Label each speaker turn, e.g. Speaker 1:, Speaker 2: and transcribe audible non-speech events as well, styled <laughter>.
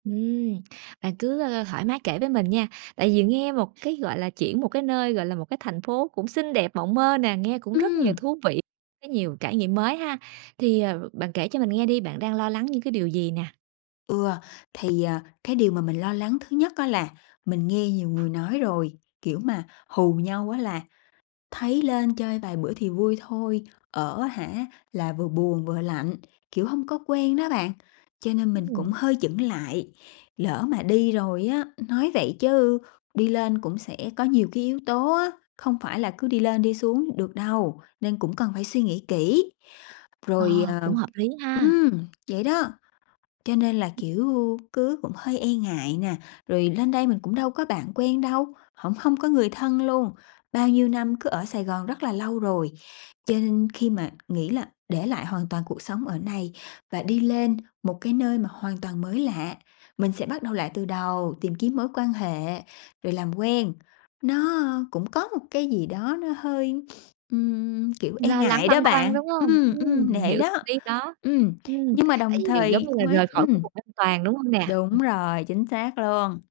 Speaker 1: Ừm, bạn cứ, ơ, thoải mái kể với mình nha, tại vì nghe một cái, gọi là, chuyển một cái nơi, gọi là, một cái thành phố cũng xinh đẹp mộng mơ nè, nghe cũng rất nhiều
Speaker 2: Ừm.
Speaker 1: thú vị, có nhiều trải nghiệm mới ha. Thì, ờ, bạn kể cho mình nghe đi, bạn đang lo lắng những cái điều gì nè?
Speaker 2: Ừ, thì, à, cái điều mà mình lo lắng thứ nhất á là mình nghe nhiều người nói rồi, kiểu, mà hù nhau á là thấy lên chơi vài bữa thì vui thôi, ở á hả, là vừa buồn vừa lạnh, kiểu, hông có quen đó bạn. Cho nên mình cũng
Speaker 1: Ừm.
Speaker 2: hơi chững lại, lỡ mà đi rồi á nói vậy chứ đi lên cũng sẽ có nhiều cái yếu tố á, không phải là cứ đi lên đi xuống được đâu, nên cũng cần phải suy nghĩ kỹ.
Speaker 1: Ờ,
Speaker 2: Rồi, ờ
Speaker 1: cũng hợp lý ha.
Speaker 2: ừm. Vậy đó, cho nên là,
Speaker 1: Ừm.
Speaker 2: kiểu, cứ cũng hơi e ngại nè. Rồi lên đây mình cũng đâu có bạn quen đâu, hổng hông có người thân luôn. Bao nhiêu năm cứ ở Sài Gòn rất là lâu rồi, cho nên khi mà nghĩ là để lại hoàn toàn cuộc sống ở này và đi lên một cái nơi mà hoàn toàn mới lạ, mình sẽ bắt đầu lại từ đầu, tìm kiếm mối quan hệ, rồi làm quen, nó cũng có một cái gì đó nó hơi, <sniffs> ừm, kiểu, e
Speaker 1: Lo lắng,
Speaker 2: ngại đó
Speaker 1: băn khoăn,
Speaker 2: bạn.
Speaker 1: đúng hông?
Speaker 2: Ừm,
Speaker 1: Ừm,
Speaker 2: ừm,
Speaker 1: mình
Speaker 2: nể
Speaker 1: hiểu
Speaker 2: đó,
Speaker 1: tâm lý đó.
Speaker 2: ừm,
Speaker 1: Ừm,
Speaker 2: nhưng mà
Speaker 1: tại
Speaker 2: đồng
Speaker 1: vì giống
Speaker 2: thời
Speaker 1: như là
Speaker 2: cũng ấy
Speaker 1: rời khỏi cái
Speaker 2: ừm.
Speaker 1: vùng an toàn, đúng hông nè?
Speaker 2: Đúng
Speaker 1: Ừm.
Speaker 2: rồi, chính xác luôn.